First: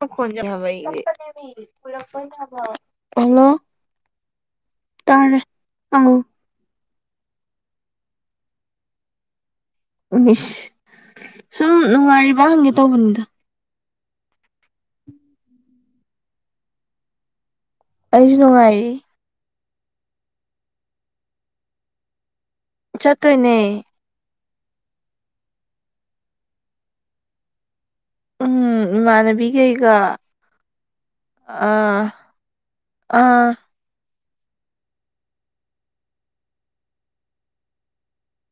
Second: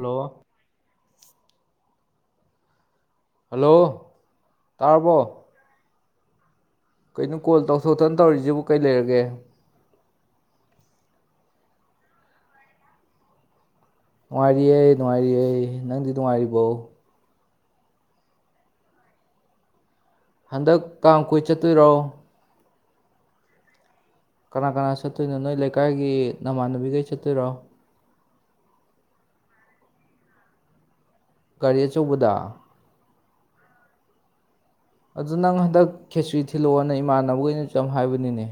hello hello ꯇꯥꯔꯕꯣ ꯎꯝ ꯀꯩꯅꯣ ꯀꯣꯜ ꯇꯧꯊꯣꯛꯇꯅ ꯇꯧꯔꯤꯁꯤꯕꯨ ꯀꯩ ꯂꯩꯔꯒꯦ ꯏꯁ ꯁꯨꯝ ꯅꯨꯡꯉꯥꯏꯔꯤꯕ ꯍꯪꯒꯦ ꯇꯧꯕꯅꯤꯗ ꯅꯨꯡꯉꯥꯏꯔꯤꯌꯦ ꯅꯨꯡꯉꯥꯏꯔꯤꯌꯦ ꯅꯪꯗꯤ ꯅꯨꯡꯉꯥꯏꯔꯤꯕꯣ ꯑꯩꯁꯨ ꯅꯨꯡꯉꯥꯏꯔꯤ ꯍꯟꯗꯛ ꯀꯥꯡ ꯀꯣꯏ ꯆꯠꯇꯣꯏꯔꯣ ꯆꯠꯇꯣꯏꯅꯦ ꯀꯅꯥ ꯀꯅꯥ ꯆꯠꯇꯣꯏꯅꯣ ꯅꯣꯏ ꯂꯩꯀꯥꯏꯒꯤ ꯅꯃꯥꯟꯅꯕꯤꯒꯩ ꯆꯠꯇꯣꯏꯔꯣ ꯎꯝ ꯏꯃꯥꯟꯅꯕꯤ ꯒꯩꯒ ꯒꯥꯔꯤ ꯑꯆꯧꯕꯗ ꯑꯥ ꯑꯗꯨ ꯅꯪ ꯍꯟꯗꯛ ꯈꯦꯆ꯭ꯔꯤ ꯊꯤꯜꯂꯛꯑꯣꯅꯦ ꯏꯃꯥꯟꯅꯕꯒꯩꯅꯁꯨ ꯌꯥꯝ ꯍꯥꯏꯕꯅꯤꯅꯦ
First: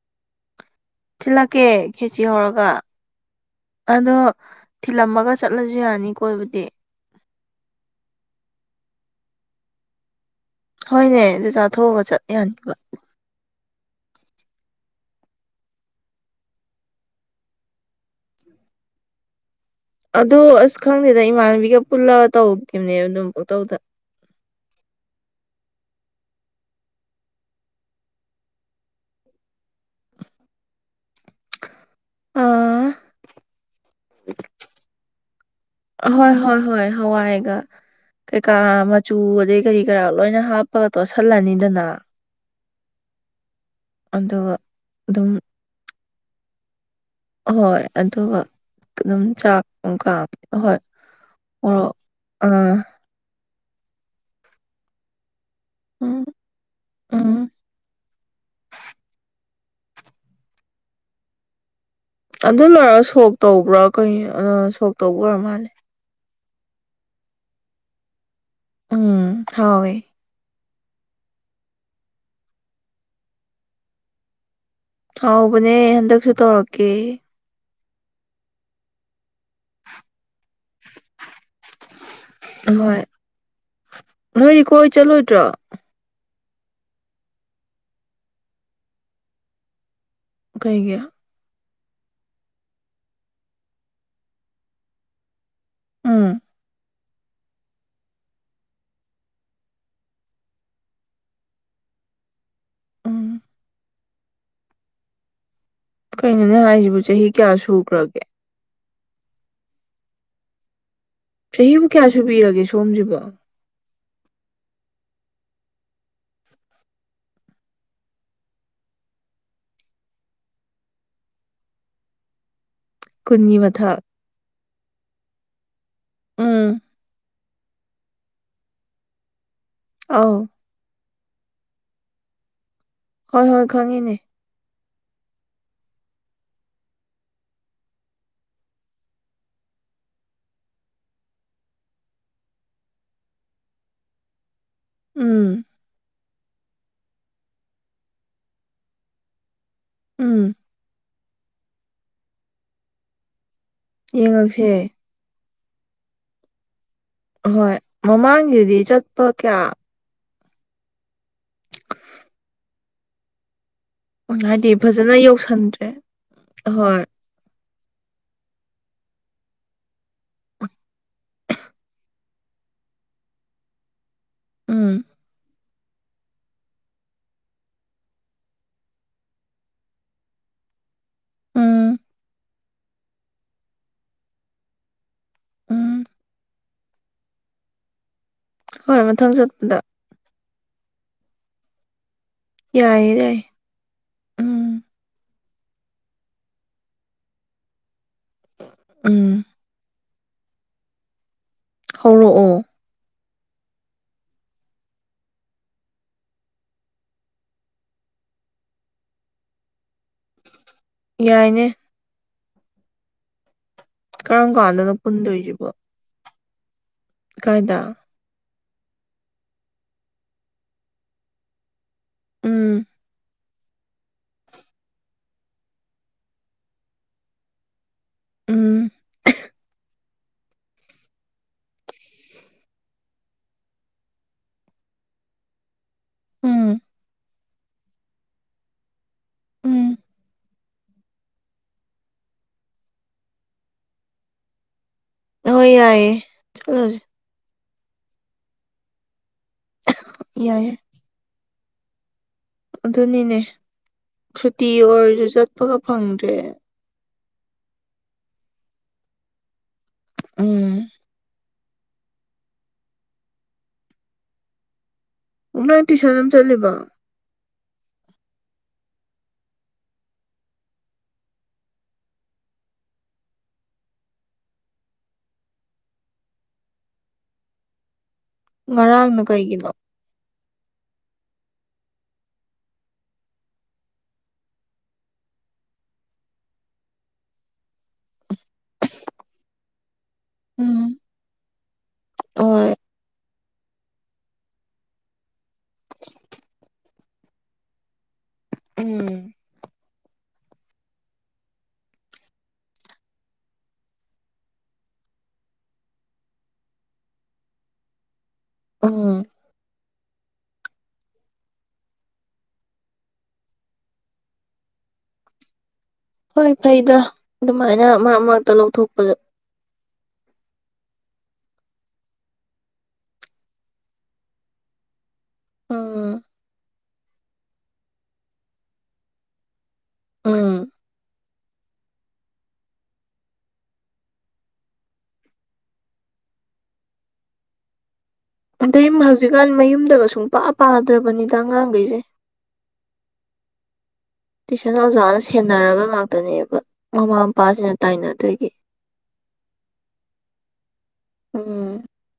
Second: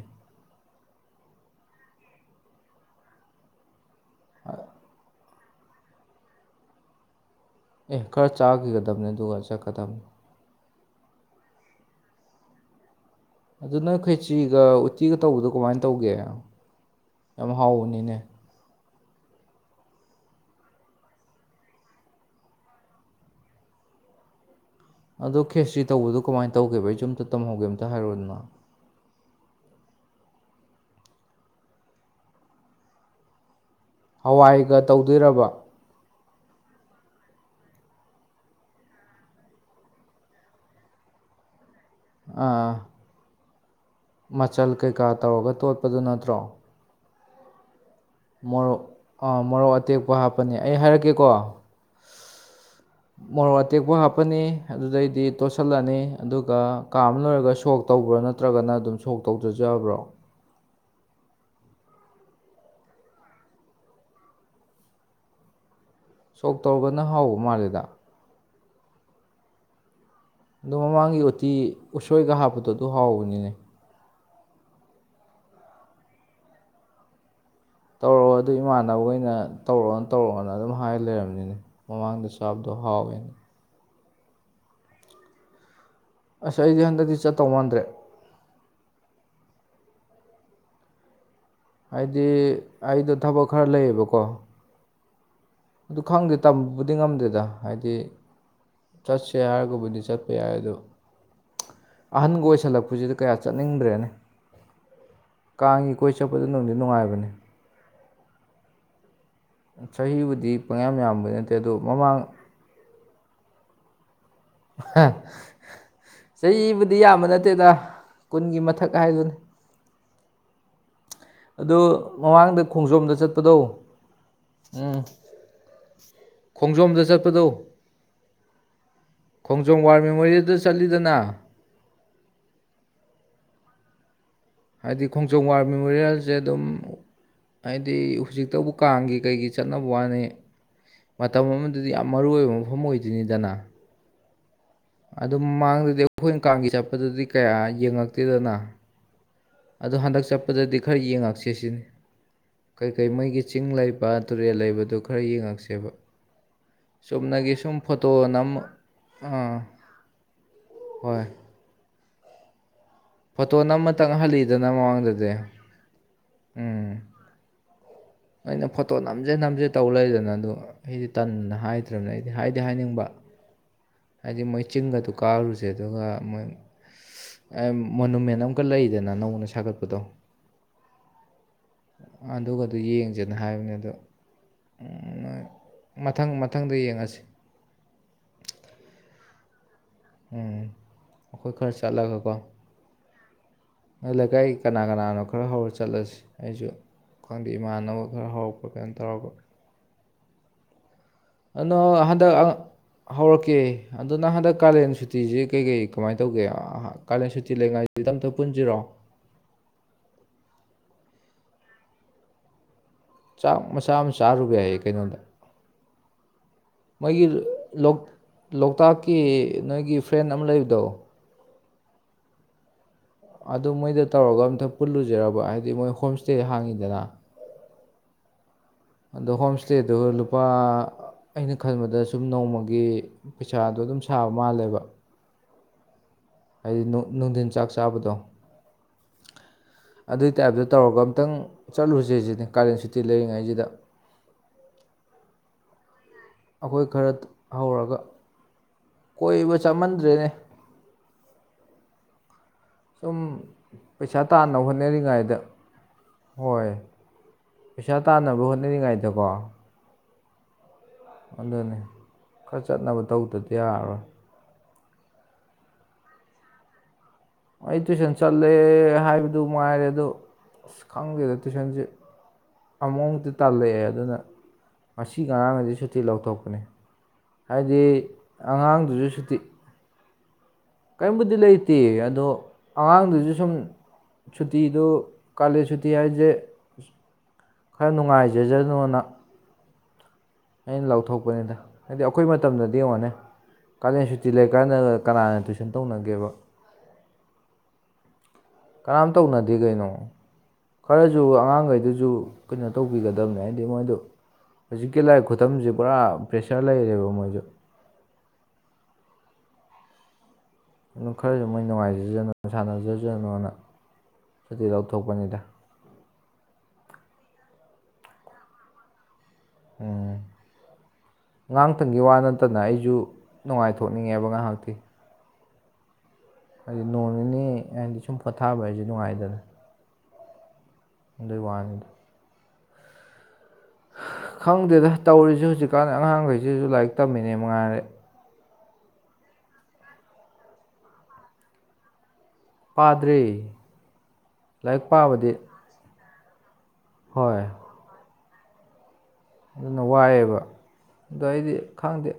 ꯊꯤꯜꯂꯛꯀꯦ ꯈꯦꯆ꯭ꯔꯤ ꯍꯧꯔꯒ ꯑꯗꯣ ꯊꯤꯜꯂꯝꯃꯒ ꯆꯠꯂꯁꯨ ꯌꯥꯅꯤ ꯀꯣꯏꯕꯨꯗꯤ ꯑꯦ ꯈꯔ ꯆꯥꯈꯤꯒꯗꯕꯅꯤ ꯑꯗꯨꯒ ꯆꯠꯀꯗꯕꯅꯤ ꯍꯣꯏꯅꯦ ꯑꯗꯨ ꯆꯥꯊꯣꯛꯑꯒ ꯆꯠ ꯌꯥꯅꯤꯕ ꯑꯗꯨ ꯅꯪ ꯈꯔꯦꯆꯤꯒ ꯎꯇꯤꯒ ꯇꯧꯕꯗꯣ ꯀꯃꯥꯏꯅ ꯇꯧꯒꯦ ꯌꯥꯝ ꯍꯥꯎꯕꯅꯤꯅꯦ ꯑꯗꯣ ꯑꯁ ꯈꯪꯗꯦꯗ ꯏꯃꯥꯟꯅꯕꯤꯒ ꯄꯨꯜꯂꯒ ꯇꯧꯈꯤꯕꯅꯦ ꯑꯗꯨꯝ ꯄꯨꯡꯇꯧꯗ [inaudible] ꯑꯗꯣ ꯈꯦꯆ꯭ꯔꯤ ꯇꯧꯕꯗꯣ ꯀꯃꯥꯏꯅ ꯇꯧꯒꯦꯕ ꯑꯩ ꯆꯨ ꯑꯝꯇ ꯇꯝꯍꯧꯒꯦ ꯑꯝꯇ ꯍꯥꯏꯔꯣꯗꯅ ꯑꯥ ꯍꯋꯥꯏꯒ ꯇꯧꯗꯣꯏꯔꯕ ꯍꯣꯏ ꯍꯣꯏ ꯍꯣꯏ ꯍꯋꯥꯏꯒ ꯀꯩꯀꯥ ꯃꯆꯨ ꯑꯗꯩ ꯀꯔꯤ ꯀꯔꯥ ꯂꯣꯏꯅ ꯍꯥꯞꯄꯒ ꯇꯣꯠꯁꯜꯂꯅꯤꯗꯅ ꯑꯥ ꯑꯗꯨꯒ ꯃꯆꯜ ꯀꯩꯀꯥ ꯑꯗꯨꯝ ꯇꯧꯔꯒ ꯇꯣꯠꯄꯗꯨ ꯅꯠꯇ꯭ꯔꯣ ꯍꯣꯏ ꯑꯗꯨꯒ ꯃꯣꯔꯣꯛ ꯑꯗꯨꯝ ꯑꯥ ꯆꯥꯛ ꯃꯣꯔꯣꯛ ꯑꯇꯦꯛꯄ ꯀꯥꯝ ꯍꯥꯞꯄꯅꯤ ꯑꯩ ꯑꯍꯣꯏ ꯍꯥꯏꯔꯛꯀꯦꯀꯣ ꯍꯣ ꯑꯥ ꯃꯣꯔꯣꯛ ꯑꯇꯦꯛꯄ ꯍꯥꯞꯄꯅꯤ ꯑꯗꯨꯗꯩꯗꯤ ꯇꯣꯠꯁꯤꯜꯂꯅꯤ ꯎꯝ ꯑꯗꯨꯒ ꯀꯥꯃ ꯎꯝ ꯂꯣꯏꯔꯒ ꯁꯣꯛ ꯇꯧꯕ꯭ꯔꯥ ꯅꯠꯇ꯭ꯔꯒꯅ ꯑꯗꯨꯝ ꯁꯣꯛ ꯇꯧ ꯇꯔꯖꯨ ꯌꯕ꯭ꯔꯣ ꯑꯗꯨ ꯂꯣꯏꯔꯒ ꯁꯣꯛ ꯇꯧꯕ꯭ꯔꯥ ꯀꯩ ꯁꯣꯛ ꯇꯧꯕ ꯑꯣꯏꯔ ꯃꯥꯜꯂꯦ ꯁꯣꯛ ꯇꯧꯔꯒꯅ ꯍꯥꯎꯕ ꯃꯥꯜꯂꯦꯗ ꯎꯝ ꯍꯧꯋꯦ ꯑꯗꯨ ꯃꯃꯥꯡꯒꯤ ꯎꯇꯤ ꯎꯁꯣꯏꯒ ꯍꯥꯞꯄꯗꯣ ꯑꯗꯨ ꯍꯥꯎꯕꯅꯤꯅꯦ ꯍꯧꯕꯅꯦ ꯍꯟꯗꯛꯁꯨ ꯇꯧꯔꯛꯀꯦ ꯇꯧꯔꯛꯑꯣ ꯑꯗꯨ ꯏꯃꯥꯟꯅꯕ ꯒꯩꯏꯅ ꯇꯧꯔꯛꯑꯣ ꯇꯧꯔꯛꯑꯣꯅ ꯑꯗꯨꯝ ꯍꯥꯏ ꯂꯩꯔꯕꯅꯤꯅꯦ ꯃꯃꯥꯡꯗ ꯆꯥꯕꯗꯣ ꯍꯣꯏ ꯍꯥꯎꯋꯦꯅꯦ ꯅꯣꯏꯗꯤ ꯀꯣꯏ ꯆꯠꯂꯣꯏꯗ꯭ꯔꯣ ꯑꯁ ꯑꯩꯗꯤ ꯍꯟꯗꯛꯇꯤ ꯆꯠꯇꯧ ꯃꯥꯟꯗ꯭ꯔꯦ ꯀꯩꯒꯤ ꯍꯥꯏꯗꯤ ꯑꯩꯗꯣ ꯊꯕꯛ ꯈꯔ ꯂꯩꯌꯦꯕꯀꯣ ꯑꯗꯨ ꯈꯪꯗꯦ ꯎꯝ ꯇꯝꯕ ꯕꯗꯤ ꯉꯝꯗꯦꯗ ꯍꯥꯏꯗꯤ ꯆꯠꯁꯦ ꯍꯥꯏꯔꯒꯕꯨꯗꯤ ꯆꯠꯄ ꯌꯥꯏ ꯑꯗꯨ ꯑꯍꯟꯒ ꯑꯣꯏꯁꯜꯂꯛꯄꯁꯤꯗ ꯎꯝ ꯀꯌꯥ ꯆꯠꯅꯤꯡꯗ꯭ꯔꯦꯅꯦ ꯀꯥꯡꯒꯤ ꯀꯣꯏ ꯆꯠꯄꯗꯣ ꯀꯩꯅꯣꯅꯦ ꯅꯨꯡꯗꯤ ꯍꯥꯏꯖꯤꯕꯨ ꯆꯍꯤ ꯅꯨꯡꯉꯥꯏꯕꯅꯦ ꯀꯌꯥ ꯁꯨꯈ꯭ꯔꯒꯦ ꯆꯍꯤꯕꯨꯗꯤ ꯄꯪꯌꯥꯝ ꯌꯥꯝ ꯆꯍꯤꯕꯨ ꯀꯌꯥ ꯁꯨꯕꯤꯔꯒꯦ ꯁꯣꯝꯁꯤꯕꯣ ꯍꯥ ꯆꯍꯤꯕꯨꯗꯤ ꯌꯥꯝꯕ ꯅꯠꯇꯦꯗ ꯀꯨꯟꯒꯤ ꯃꯊꯛ ꯍꯥꯏꯗꯨꯅꯤ ꯑꯗꯨ ꯃꯃꯥꯡꯗ ꯈꯣꯡꯖꯣꯝꯗ ꯆꯠꯄꯗꯣ ꯀꯨꯟꯒꯤ ꯃꯊꯛ ꯎꯝ ꯎꯝ ꯈꯣꯡꯖꯣꯝꯗ ꯆꯠꯄꯗꯣ ꯈꯣꯡꯖꯣꯝ ꯋꯥꯔ ꯑꯧ ꯃꯦꯃꯣꯔꯤꯌꯦꯜꯗ ꯆꯠꯂꯤꯗꯅ ꯍꯣꯏ ꯍꯣꯏ ꯈꯪꯉꯤꯅꯦ ꯍꯥꯏꯗꯤ ꯈꯣꯡꯖꯣꯝ ꯋꯥꯔ ꯃꯦꯃꯣꯔꯤꯌꯦꯜꯁꯦ ꯑꯗꯨꯝ ꯍꯥꯏꯗꯤ ꯍꯧꯖꯤꯛꯇꯕꯨ ꯀꯥꯡꯒꯤ ꯀꯩꯒꯤ ꯆꯠꯅꯕ ꯋꯥꯅꯦ ꯃꯇꯝ ꯑꯃꯗꯗꯤ ꯌꯥꯝ ꯃꯔꯨ ꯑꯣꯏꯕ ꯃꯐꯝ ꯑꯣꯏꯗꯣꯏꯅꯤꯗꯅ ꯑꯗꯨ ꯎꯝ ꯃꯥꯡꯗꯗꯤ ꯑꯩꯈꯣꯏꯅ ꯀꯥꯡꯒꯤ ꯆꯠꯄꯗꯨꯗꯤ ꯀꯌꯥ ꯌꯦꯡꯉꯛꯇꯦꯗꯅ ꯑꯗꯣ ꯍꯟꯗꯛ ꯎꯝ ꯆꯠꯄꯗꯗꯤ ꯈꯔ ꯌꯦꯡꯉꯛꯁꯦ ꯁꯤꯅꯤ ꯀꯩꯀꯩ ꯃꯣꯢꯒꯤ ꯆꯤꯡ ꯂꯩꯕ ꯇꯨꯔꯦꯜ ꯌꯦꯡꯉꯛꯁꯦ ꯂꯩꯕꯗꯨ ꯈꯔ ꯌꯦꯡꯉꯛꯁꯦꯕ ꯆꯨꯝꯅꯒꯤ ꯍꯣꯏ ꯁꯨꯝ ꯐꯣꯇꯣꯅꯝ ꯃꯃꯥꯡꯒꯤꯗꯤ ꯆꯠꯄ ꯑꯥ ꯀꯌꯥ ꯍꯣꯏ ꯐꯠꯇꯣ ꯅꯝ ꯃ ꯍꯥꯏꯗꯤ ꯐꯖꯅ ꯌꯧꯁꯟꯗ꯭ꯔꯦ ꯎꯝ ꯑꯍꯣꯏ ꯑꯩꯅ ꯐꯣꯇꯣ ꯅꯝꯖꯦ ꯅꯝꯖꯦ ꯇꯧ ꯂꯩꯗꯅ ꯑꯗꯨ ꯑꯩꯗꯤ ꯇꯟꯅꯗ ꯍꯥꯏꯗ꯭ꯔꯕꯅꯦ ꯑꯩꯗꯤ ꯍꯥꯏꯗꯤ ꯍꯥꯏꯗꯤ ꯍꯥꯏꯅꯤꯡꯕ ꯍꯥꯏꯗꯤ ꯃꯣꯏ ꯎꯝ ꯆꯤꯡꯒꯗꯨ ꯀꯥꯔꯨꯁꯦ ꯑꯗꯨꯒ ꯃꯣꯏ ꯃꯣꯅꯨꯃꯦꯟ ꯑꯃꯀꯛ ꯂꯩꯗꯅ ꯅꯧꯅ ꯁꯥꯒꯠꯄꯗꯣ ꯎꯝ ꯑꯗꯨꯒꯗꯨ ꯌꯦꯡ ꯖꯦꯅ ꯍꯥꯏꯕꯅꯤ ꯑꯗꯣ ꯅꯣꯏ ꯎꯝ ꯃꯊꯪ ꯃꯊꯪꯗ ꯌꯦꯡꯉꯁꯤ ꯍꯣꯏ ꯃꯊꯪ ꯆꯠꯄꯗ ꯎꯝ ꯑꯩꯈꯣꯏ ꯈꯔꯆꯂꯒ ꯌꯥꯏꯌꯦ ꯌꯥꯏ ꯂꯩꯀꯥꯏ ꯎꯝ ꯀꯅꯥ ꯀꯅꯥꯅꯣ ꯈꯔ ꯍꯧꯔ ꯆꯠꯂꯁꯤ ꯑꯩꯁꯨ ꯈꯪꯗꯦ ꯏꯃꯥꯟꯅꯕ ꯈꯔ ꯍꯧꯔꯛꯄ꯭ꯔ ꯀꯩꯅꯣ ꯇꯧꯔꯒ ꯎꯝ ꯑꯅꯣ ꯍꯟꯗꯛ ꯍꯧꯔꯛꯑꯣ ꯍꯧꯔꯛꯀꯦ ꯑꯗꯣ ꯅꯪ ꯍꯟꯗꯛ ꯀꯥꯂꯦꯟ ꯁꯨꯇꯤꯁ ꯀꯩ ꯀꯩ ꯀꯃꯥꯏꯅ ꯇꯧꯒꯦ ꯀꯥꯂꯦꯟ ꯁꯨꯇꯤ ꯂꯩꯉꯥꯏꯁꯤ ꯇꯝꯇ ꯄꯨꯟꯖꯤꯔꯣ [inaudible] ꯌꯥꯏꯅꯦ ꯆꯥꯛ ꯃꯆꯥ ꯑꯃ ꯆꯥꯔꯨꯕ ꯀꯔꯝ ꯌꯥꯏꯌꯦ ꯀꯥꯟꯗꯅꯣ ꯀꯩꯅꯣꯗ ꯄꯨꯟꯗꯣꯏꯁꯤꯕꯣ ꯃꯣꯏꯒꯤ ꯀꯥꯏꯗ ꯂꯣꯛꯇꯥꯛꯀꯤ ꯅꯣꯏꯒꯤ ꯐ꯭ꯔꯦꯟ ꯑꯃ ꯂꯩꯕꯗꯣ ꯎꯝ ꯑꯗꯨ ꯃꯣꯏꯗ ꯇꯧꯔꯒ ꯑꯝꯇ ꯄꯨꯜꯂꯨꯖꯤꯔꯕ ꯍꯥꯏꯗꯤ ꯃꯣꯏ ꯍꯣꯝ ꯎꯝ ꯑꯗꯣ ꯍꯣꯝ ꯁꯇꯦꯗꯨ ꯂꯨꯄꯥ ꯑꯩꯅ ꯈꯟꯕꯗ ꯁꯨꯝ ꯅꯣꯡꯃꯒꯤ ꯄꯩꯁꯥꯗꯣ ꯑꯗꯨꯝ ꯁꯥꯕ ꯃꯥꯜꯂꯦꯕ ꯎꯝ ꯍꯥꯏꯗꯤ ꯅꯨꯡ ꯅꯨꯡꯊꯤꯟ ꯆꯥꯛ ꯆꯥꯕꯗꯣ ꯎꯝ ꯑꯗꯨꯏ ꯇꯥꯏꯞꯇ ꯇꯧꯔꯒ ꯈꯤꯇꯪ ꯆꯠꯂꯨꯁꯦꯖꯤꯅꯦ ꯀꯥꯂꯦꯟ ꯁꯨꯇꯤ ꯂꯩꯔꯤꯉꯥꯢꯁꯤꯗ ꯑꯣ ꯌꯥꯏꯌꯦ ꯑꯩꯈꯣꯏ ꯆꯠꯂꯁꯦ ꯈꯔ ꯍꯧꯔꯒ ꯀꯣꯏꯕ ꯆꯠꯃꯟꯗ꯭ꯔꯦꯅꯦ ꯌꯥꯏꯌꯦ ꯁꯨꯝ ꯑꯗꯨꯅꯤꯅꯦ ꯄꯩꯁꯥ ꯇꯥꯟꯅꯕ ꯁꯨꯇꯤ ꯑꯣꯏꯔꯁꯨ ꯍꯣꯠꯅꯔꯤꯉꯥꯏꯗ ꯆꯠꯄꯒ ꯐꯪꯗ꯭ꯔꯦ ꯍꯣꯏ ꯄꯩꯁꯥ ꯇꯥꯟꯅꯕ ꯍꯣꯠꯅꯔꯤꯉꯥꯏꯗꯀꯣ ꯎꯝ ꯑꯗꯨꯅꯦ ꯈꯔ ꯆꯠꯅꯕ ꯇꯧꯗ꯭ꯔꯗꯤ ꯌꯥꯔꯔꯣꯏ ꯑꯣ ꯅꯣꯏ ꯇꯨꯏꯁꯟ ꯑꯃ ꯆꯠꯂꯤꯕꯣ ꯑꯩ ꯇꯨꯏꯁꯟ ꯆꯠꯂꯦ ꯍꯥꯏꯕꯗꯨ ꯃꯉꯥꯏꯔꯦ ꯑꯗꯨ ꯑꯁ ꯈꯪꯗꯦꯗ ꯇꯨꯢꯁꯟꯁꯦ ꯑꯃꯨꯛꯃꯨꯛꯇꯤ ꯇꯜꯂꯛꯑꯦ ꯑꯗꯨꯅ ꯉꯁꯤ ꯉꯔꯥꯡꯒꯁꯦ ꯁꯨꯇꯤ ꯂꯧꯊꯣꯛꯄꯅꯦ ꯍꯥꯏꯗꯤ ꯑꯉꯥꯡꯗꯨꯁꯨ ꯉꯔꯥꯡꯅ ꯁꯨꯇꯤ ꯀꯩꯒꯤꯅꯣ ꯕꯨꯗꯤ ꯂꯩꯇꯦ ꯑꯗꯣ ꯑꯉꯥꯡꯗꯨꯁꯨ ꯁꯨꯝ ꯁꯨꯇꯤꯗꯨ ꯀꯥꯂꯦꯟ ꯁꯨꯇꯤ ꯍꯥꯏꯁꯦ ꯈꯔ ꯅꯨꯡꯉꯥꯏꯖꯖꯅꯣꯅ ꯑꯩꯅ ꯎꯝ ꯂꯥꯎꯊꯣꯛꯄꯅꯦꯗ ꯍꯥꯏꯗꯤ ꯑꯩꯈꯣꯏ ꯍꯣꯏ ꯃꯇꯝꯗꯗꯤ ꯌꯦꯡꯉꯣꯅꯦ ꯀꯂꯦꯟ ꯁꯨꯇꯤ ꯂꯩ ꯀꯥꯟꯅ ꯀꯅꯥꯅ ꯇꯨꯏꯁꯟ ꯇꯧꯅꯒꯦꯕ ꯀꯅꯝ ꯎꯝ ꯇꯧꯅꯗꯦ ꯀꯩꯅꯣ ꯈꯔꯁꯨ ꯑꯉꯥꯡꯈꯩꯗꯨꯁꯨ ꯀꯩꯅꯣ ꯇꯧꯕꯤꯒꯗꯕꯅꯦ ꯍꯥꯏꯗꯤ ꯃꯣꯏꯗꯨ ꯍꯧꯖꯤꯛꯀꯤ ꯂꯥꯏꯔꯤꯛ ꯈꯨꯇꯝꯁꯦ ꯄꯨꯔꯥ ꯄ꯭ꯔꯦꯁꯔ ꯂꯩꯔꯦꯕ ꯃꯣꯏꯁꯨ ꯎꯝ ꯑꯗꯨꯝ ꯈꯔꯁꯨ ꯃꯣꯏ ꯅꯨꯡꯉꯥꯏꯖꯖꯅꯨ ꯁꯥꯟꯅꯖꯖꯅꯨꯅ ꯁꯨꯇꯤ ꯂꯧꯊꯣꯛꯄꯅꯤꯗ ꯍꯣꯏ ꯐꯩꯗ ꯑꯗꯨꯃꯥꯏꯅ ꯃꯔꯛ ꯃꯔꯛꯇ ꯂꯧꯊꯣꯛꯄ ꯎꯝ ꯑꯉꯥꯡꯇꯪꯒꯤ ꯋꯥ ꯅꯠꯇꯅ ꯑꯩꯁꯨ ꯅꯨꯡꯉꯥꯏꯊꯣꯛꯅꯤꯡꯉꯦꯕ ꯉꯥꯏꯍꯥꯛꯇꯤ ꯎꯝ ꯍꯥꯏꯗꯤ ꯅꯣꯡ ꯅꯤꯅꯤ ꯍꯥꯏꯗꯤ ꯁꯨꯝ ꯄꯣꯊꯥꯕ ꯍꯥꯏꯁꯦ ꯅꯨꯡꯉꯥꯏꯗꯅ ꯎꯝ ꯑꯗꯨꯢ ꯋꯥꯅꯤꯗ ꯍꯥ ꯈꯪꯗꯦꯗ ꯇꯧꯔꯤꯁꯦ ꯍꯧꯖꯤꯛꯀꯥꯟ ꯑꯉꯥꯡꯈꯩꯁꯤꯁꯨ ꯂꯥꯏꯔꯤꯛ ꯇꯝꯃꯤꯅꯦ ꯃꯉꯥꯏꯔꯦ ꯑꯗꯩ ꯍꯧꯖꯤꯛ ꯀꯥꯟ ꯃꯌꯨꯝ ꯗꯒ ꯁꯪꯄꯥ ꯄꯥꯗꯔꯕꯅꯤ ꯗ ꯑꯉꯥꯡ ꯈꯩ ꯖ ꯄꯥꯗ꯭ꯔꯦ ꯇꯨꯏꯁꯟ ꯑꯣꯖꯥꯅ ꯁꯦꯟꯅꯔꯒ ꯉꯥꯛꯇꯅꯦꯕ ꯃꯃꯥ ꯍꯣꯏ ꯃꯄꯥꯁꯤꯅ ꯇꯥꯏꯅꯗꯣꯏ ꯑꯗꯨꯅ ꯋꯥꯏꯌꯦꯕ ꯑꯗꯣ ꯑꯩꯗꯤ ꯎꯝ ꯈꯪꯗꯦ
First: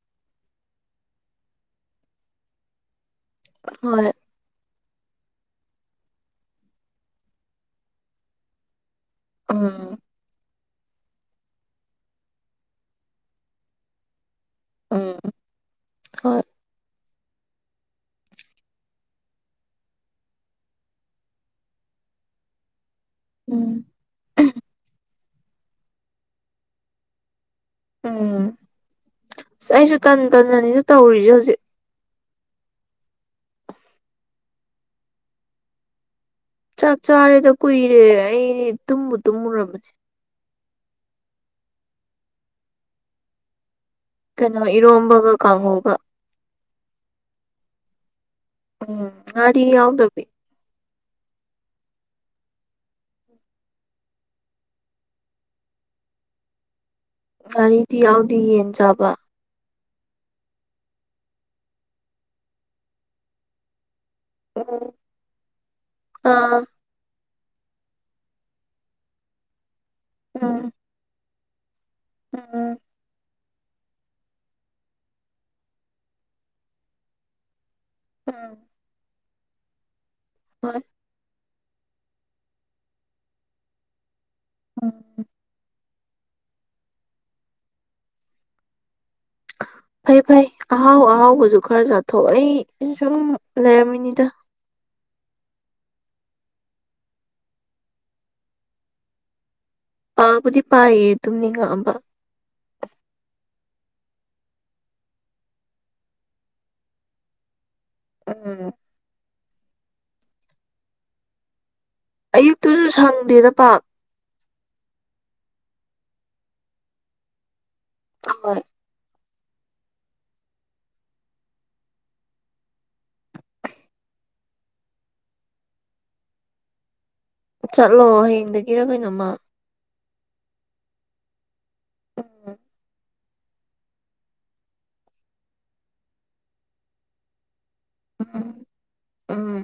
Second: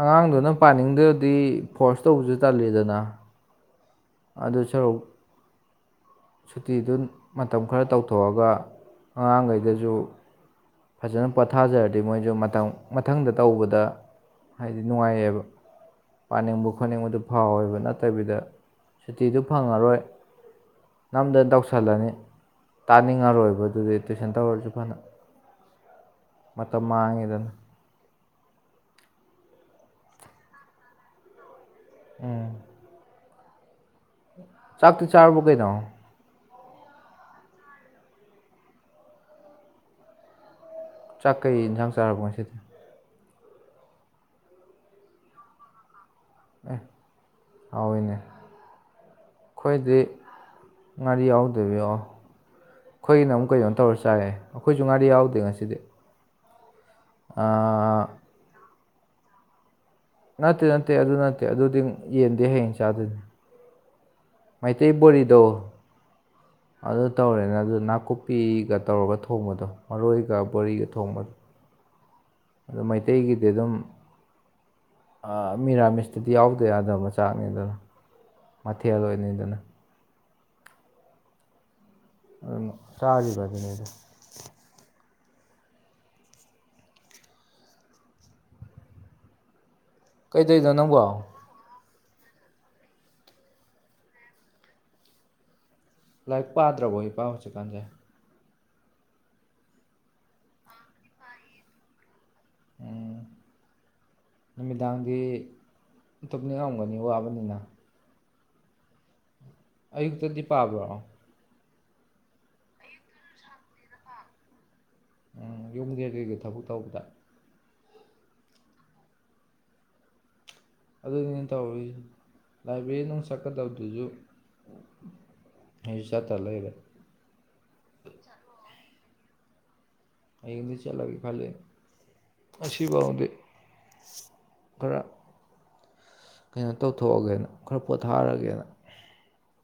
ꯑꯉꯥꯡꯗꯨꯅ ꯄꯥꯅꯤꯡꯗ꯭ꯔꯗꯤ ꯐꯣꯔꯁ ꯇꯧꯕꯁꯨ ꯇꯜꯂꯤꯗꯅ ꯍꯣꯏ ꯑꯗꯨꯁꯔꯨꯛ ꯁꯨꯇꯤꯗꯨ ꯃꯇꯝ ꯈꯔ ꯇꯧꯊꯣꯛꯑꯒ ꯑꯉꯥꯡꯈꯩꯗꯁꯨ ꯎꯝ ꯐꯖꯅ ꯄꯣꯊꯥꯖꯔꯗꯤ ꯃꯣꯏꯁꯨ ꯃꯊꯝ ꯃꯊꯪꯗ ꯇꯧꯕꯗ ꯍꯥꯏꯗꯤ ꯎꯝ ꯅꯨꯡꯉꯥꯏꯌꯦꯕ ꯍꯣꯏ ꯄꯥꯅꯤꯡꯕ ꯈꯣꯠꯅꯤꯡꯕꯗꯨ ꯐꯥꯎꯋꯦꯕ ꯅꯠꯇꯕꯤꯗ ꯁꯨꯇꯤꯗꯨ ꯐꯪꯉꯔꯣꯏ ꯅꯝꯗꯅ ꯇꯧꯁꯜꯂꯅꯤ ꯇꯥꯅꯤꯡꯉꯔꯣꯏꯕ ꯎꯝ ꯑꯗꯨꯗꯤ ꯇꯨꯏꯁꯟ ꯇꯧꯔꯁꯨ ꯐꯅ ꯃꯇꯝ ꯃꯥꯡꯉꯦꯗꯅ ꯎꯝ ꯑꯁ ꯑꯩꯁꯨ ꯇꯟ ꯇꯟꯅꯅꯤꯗ ꯇꯧꯔꯤꯁꯦ ꯍꯧꯖꯤꯛ ꯎꯝ ꯆꯥꯛꯇꯤ ꯆꯥꯔꯕꯣ ꯀꯩꯅꯣ ꯆꯥꯛ ꯆꯥꯔꯦꯗ ꯀꯨꯏꯔꯦ ꯑꯩ ꯇꯨꯝꯕꯨ ꯇꯨꯝꯃꯨꯔꯕꯅꯦ ꯆꯥꯛꯀꯩ ꯏꯟꯁꯥꯡ ꯆꯥꯔꯕꯣ ꯉꯁꯤꯗꯤ ꯀꯩꯅꯣ ꯏꯔꯣꯝꯕꯒ ꯀꯥꯡꯍꯧꯒ ꯍꯥꯎꯋꯤꯅꯦ ꯎꯝ ꯉꯔꯤ ꯑꯩꯈꯣꯏꯗꯤ ꯌꯥꯎꯗꯕꯤ ꯉꯥꯔꯤ ꯌꯥꯎꯗꯕꯤꯑꯣ ꯑꯩꯈꯣꯏꯅ ꯑꯃꯨꯛ ꯀꯩꯅꯗꯣ ꯇꯧꯔ ꯆꯥꯔꯦ ꯑꯩꯈꯣꯏꯁꯨ ꯉꯥꯔꯤ ꯌꯥꯎꯗꯦ ꯉꯁꯤꯗꯤ ꯉꯥꯔꯤꯗꯤ ꯌꯥꯎꯗꯤ ꯌꯦꯟ ꯆꯥꯕ ꯅꯠꯇꯦ ꯅꯠꯇꯦ ꯑꯗꯨ ꯅꯠꯇꯦ ꯑꯗꯨꯗꯤ ꯌꯦꯟꯗꯦ ꯍꯌꯦꯡ ꯆꯥꯗꯣꯏꯅꯤ ꯎꯝ ꯃꯩꯇꯩ ꯕꯣꯔꯤꯗꯣ ꯑꯥ ꯑꯗꯨ ꯇꯧꯔꯦꯅ ꯑꯗꯨ ꯅꯥꯀꯨꯞꯄꯤꯒ ꯇꯧꯔꯒ ꯊꯣꯡꯕꯗꯣ ꯃꯔꯣꯏꯒ ꯎꯝ ꯕꯣꯔꯤꯒ ꯊꯣꯡꯕꯗꯣ ꯎꯝ ꯑꯗꯣ ꯃꯩꯇꯩꯒꯤ ꯗꯤ ꯑꯗꯨꯝ ꯃꯤꯔꯥꯃꯤꯁꯇꯨꯗꯤ ꯌꯥꯎꯗ ꯌꯥꯗꯕ ꯃꯆꯥꯛꯅꯦ ꯑꯗꯨꯅ ꯃꯊꯦꯜ ꯑꯣꯏꯅꯩꯗꯅ ꯃꯅꯤ ꯑꯪ ꯆꯥꯔꯤꯕꯗꯨꯅꯦꯗ ꯎꯝ ꯐꯩ ꯐꯩ ꯀꯩꯗꯧꯔꯤꯅꯣ ꯑꯍꯥꯎ ꯅꯪꯕꯣ ꯑꯍꯥꯎꯕꯁꯨ ꯈꯔ ꯆꯥꯊꯣꯛꯑꯦ ꯑꯩ ꯁꯨꯝ ꯁꯨꯝ ꯂꯩꯔꯝꯃꯤꯅꯤꯗ ꯂꯥꯏꯔꯤꯛ ꯄꯥꯗ꯭ꯔꯕꯣ ꯢꯄꯥ ꯍꯧꯖꯤꯛꯀꯥꯟꯁꯦ ꯄꯥꯕꯨꯗꯤ ꯄꯥꯏꯑꯌꯦ ꯇꯨꯝꯅꯤꯉꯛꯑꯕ ꯅꯨꯃꯤꯗꯥꯡꯗꯤ ꯇꯨꯞꯅꯤꯡ ꯉꯝꯒꯅꯤ ꯋꯥꯕꯅꯤꯅ ꯎꯝ ꯑꯌꯨꯛꯇꯗꯤ ꯄꯥꯕ꯭ꯔꯣ ꯑꯌꯨꯛꯇꯨꯁꯨ ꯁꯪꯗꯦꯗ ꯄꯥꯛ ꯌꯨꯝ ꯀꯩ ꯀꯩꯒ ꯊꯕꯛ ꯇꯧꯕꯗ ꯍꯣꯢ ꯑꯗꯨꯅꯤꯅꯦ ꯇꯧꯔꯤ ꯂꯥꯏꯕ꯭ꯔꯦꯔꯤ ꯅꯨꯡ ꯆꯠꯀꯗꯕꯗꯨꯁꯨ ꯑꯩꯁꯨ ꯆꯠꯇ ꯂꯩꯔꯦ ꯆꯠꯂꯣ [unintelligible] ꯍꯌꯦꯡꯗꯩ ꯆꯂꯒꯦ ꯈꯜꯂꯦ ꯎꯝ ꯉꯁꯤꯕꯧꯗꯤ ꯈꯔ ꯀꯩꯅꯣ ꯇꯧꯊꯣꯛꯑꯒꯦꯅ ꯈꯔ ꯄꯣꯊꯥꯔꯒꯦꯅ ꯑꯥ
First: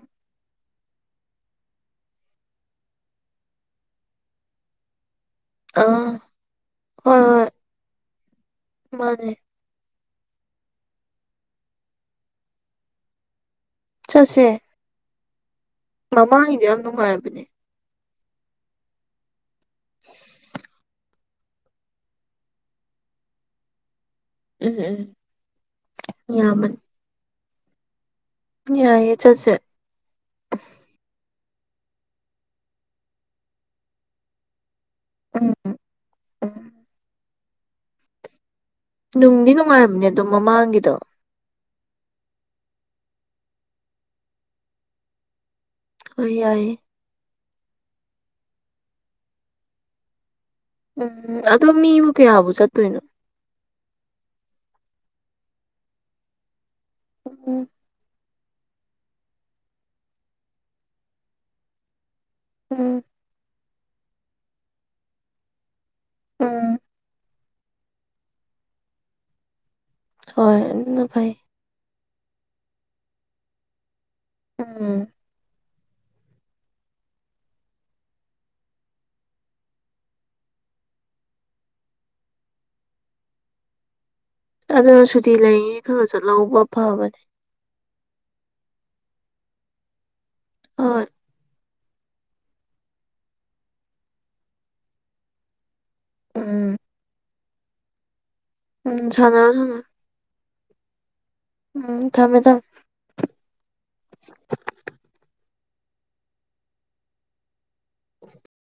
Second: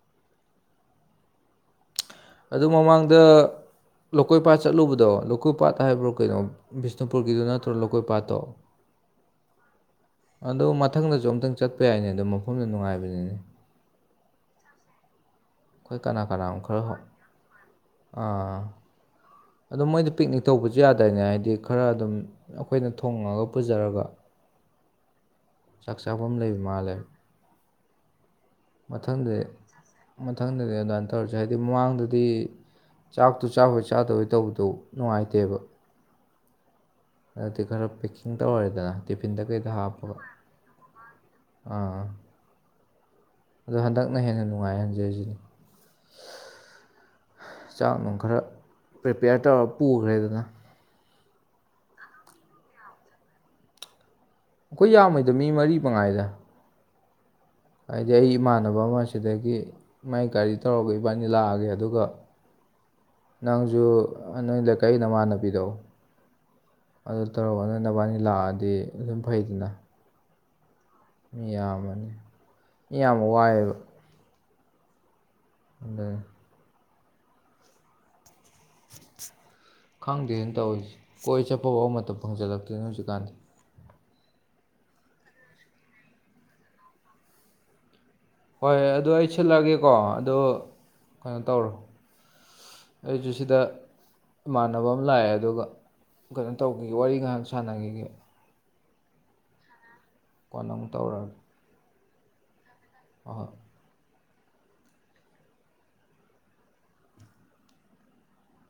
ꯑꯗꯨ ꯃꯃꯥꯡꯗ ꯂꯧꯀꯣꯏ ꯄꯥꯠ ꯆꯠꯂꯨꯕꯗꯣ ꯂꯀꯣꯏ ꯄꯥꯠ ꯍꯥꯏꯕ꯭ꯔꯣ ꯑꯥ ꯀꯩꯅꯣ ꯍꯣꯏ ꯕꯤꯁꯅꯨꯄꯨꯔꯒꯤꯗꯨ ꯍꯣꯏ ꯅꯠꯇ꯭ꯔꯣ ꯂꯧꯀꯣꯏ ꯄꯥꯠꯇꯣ ꯃꯥꯅꯦ ꯑꯗꯣ ꯃꯊꯪꯗꯁꯨ ꯑꯝꯇꯪ ꯆꯠꯄ ꯌꯥꯏꯅꯦ ꯑꯗꯣ ꯃꯐꯝꯗ ꯅꯨꯡꯉꯥꯏꯕꯅꯤꯅꯦ ꯆꯠꯁꯦ ꯑꯩꯈꯣꯏ ꯀꯅꯥ ꯀꯅꯥꯅꯣ ꯃꯃꯥꯡꯒꯤꯗꯨ ꯌꯥꯝ ꯈꯔ ꯅꯨꯡꯉꯥꯏꯕꯅꯦ ꯑꯥ ꯑꯗꯨꯝ ꯃꯣꯏꯗ ꯄꯤꯛꯅꯤꯛ ꯇꯧꯕꯁꯨ ꯌꯥꯗ꯭ꯔꯏꯅꯦ ꯍꯥꯏꯗꯤ ꯈꯔ ꯑꯗꯨꯝ ꯑꯩꯈꯣꯏꯅ ꯊꯣꯡꯉꯒ ꯄꯨꯖꯔꯒ ꯎꯝ ꯎꯝ ꯆꯥꯛꯆꯥꯥꯐꯝ ꯂꯩ ꯌꯥꯕꯅꯤ ꯃꯥꯂꯦ ꯌꯥꯏꯌꯦ ꯃꯊꯪꯗꯗꯤ ꯆꯠꯁꯦ ꯃꯊꯪꯗꯗꯤ ꯑꯗꯨꯃꯥꯏꯅ ꯇꯧꯔꯁꯦ ꯍꯥꯏ ꯍꯥꯏꯗꯤ ꯃꯃꯥꯡꯗꯗꯤ ꯆꯥꯛꯇꯨ ꯆꯥꯕꯣꯏ ꯆꯥꯗꯣꯏ ꯇꯧꯕꯗꯣ ꯎꯝ ꯅꯨꯡꯉꯥꯏꯇꯦꯕ ꯎꯝ ꯑꯗꯒꯤ ꯈꯔ ꯄꯦꯛꯀꯤꯡ ꯇꯧꯔꯦꯗꯅ ꯇꯤꯐꯤꯟꯗ ꯅꯨꯡꯗꯤ ꯀꯩꯗ ꯅꯨꯡꯉꯥꯏꯕꯅꯦ ꯍꯥꯞꯄꯒ ꯑꯗꯨꯝ ꯃꯃꯥꯡꯒꯤꯗꯣ ꯑꯥ ꯑꯗꯣ ꯍꯟꯗꯛꯅ ꯍꯦꯟꯅ ꯅꯨꯡꯉꯥꯏ ꯍꯧꯖꯤꯛ ꯍꯧꯖꯤꯛ ꯍꯣꯏ ꯌꯥꯢꯌꯦ ꯆꯥꯛ ꯅꯨꯡ ꯈꯔ ꯄ꯭ꯔꯤꯄꯦꯌꯔ ꯇꯧꯔꯒ ꯄꯨꯈ꯭ꯔꯦꯗꯅ ꯎꯝ ꯑꯗꯣ ꯃꯤꯕꯨ ꯀꯌꯥꯕꯨ ꯆꯠꯇꯣꯏꯅꯣ ꯑꯩꯈꯣꯏ ꯌꯥꯝꯃꯣꯢꯗ ꯃꯤ ꯃꯔꯤ ꯃ ꯉꯥꯏꯗ ꯎꯝ ꯍꯥꯏꯗꯤ ꯑꯩ ꯏꯃꯥꯟꯅꯕ ꯑꯃ ꯑꯁꯤꯗꯒꯤ ꯃꯥꯏ ꯒꯥꯔꯤ ꯇꯧꯔꯒ ꯏꯕꯥꯅꯤ ꯂꯥꯛꯑꯒꯦ ꯑꯗꯨꯒ ꯎꯝ ꯅꯪꯁꯨ ꯅꯣꯏꯗ ꯂꯩꯀꯥꯢ ꯅꯃꯥꯟꯅꯕꯤꯗꯣ ꯎꯝ ꯇꯧꯔꯅ ꯅꯕꯥꯅꯤ ꯂꯥꯛꯑꯗꯤ ꯑꯗꯨꯝ ꯐꯩꯗꯅ ꯍꯣꯏ ꯑꯗꯨꯅ ꯐꯩ ꯃꯤ ꯌꯥꯝꯃꯅꯤ ꯃꯤ ꯌꯥꯝꯕ ꯋꯥꯏꯌꯦꯕ ꯎꯝ ꯑꯗꯨꯅꯦ [inaudible] ꯈꯪꯗꯦꯅ ꯇꯧꯔꯤꯁꯦ ꯀꯣꯏ ꯆꯠꯄ ꯐꯧꯕ ꯃꯇꯝ ꯐꯪꯖꯜꯂꯛꯇ꯭ꯔꯦ ꯍꯧꯖꯤꯛꯀꯥꯟꯗꯤ ꯑꯗꯨꯅ ꯁꯨꯇꯤ ꯂꯩꯔꯤꯉꯩ ꯈꯔ ꯆꯠꯍꯧꯕ ꯐꯕꯅꯦ ꯍꯣꯏ ꯑꯗꯨ ꯑꯩ ꯁꯤꯟꯂꯛꯑꯒꯦꯀꯣ ꯑꯗꯣ ꯍꯣꯏ ꯀꯩꯅꯣ ꯇꯧꯔꯣ ꯑꯩꯁꯨ ꯁꯤꯗ ꯏꯃꯥꯟꯅꯕ ꯑꯃ ꯂꯥꯛꯑꯦ ꯑꯗꯨꯒ ꯀꯩꯅꯣ ꯎꯝ ꯇꯧꯒꯤꯒꯦ ꯋꯥꯔꯤ ꯉꯥꯏꯍꯥꯛ ꯁꯥꯟꯅꯒꯤꯒꯦ ꯎꯝ ꯁꯟꯅꯔꯣ ꯁꯟꯅꯔꯣ ꯀꯣꯟꯅ ꯑꯃꯨꯛ ꯇꯧꯔꯛꯑ ꯒꯦ ꯎꯝ ꯊꯝꯃꯦ ꯊꯝꯃꯦ ꯍꯣꯢ ꯍꯣꯢ [inaudible] [inaudible]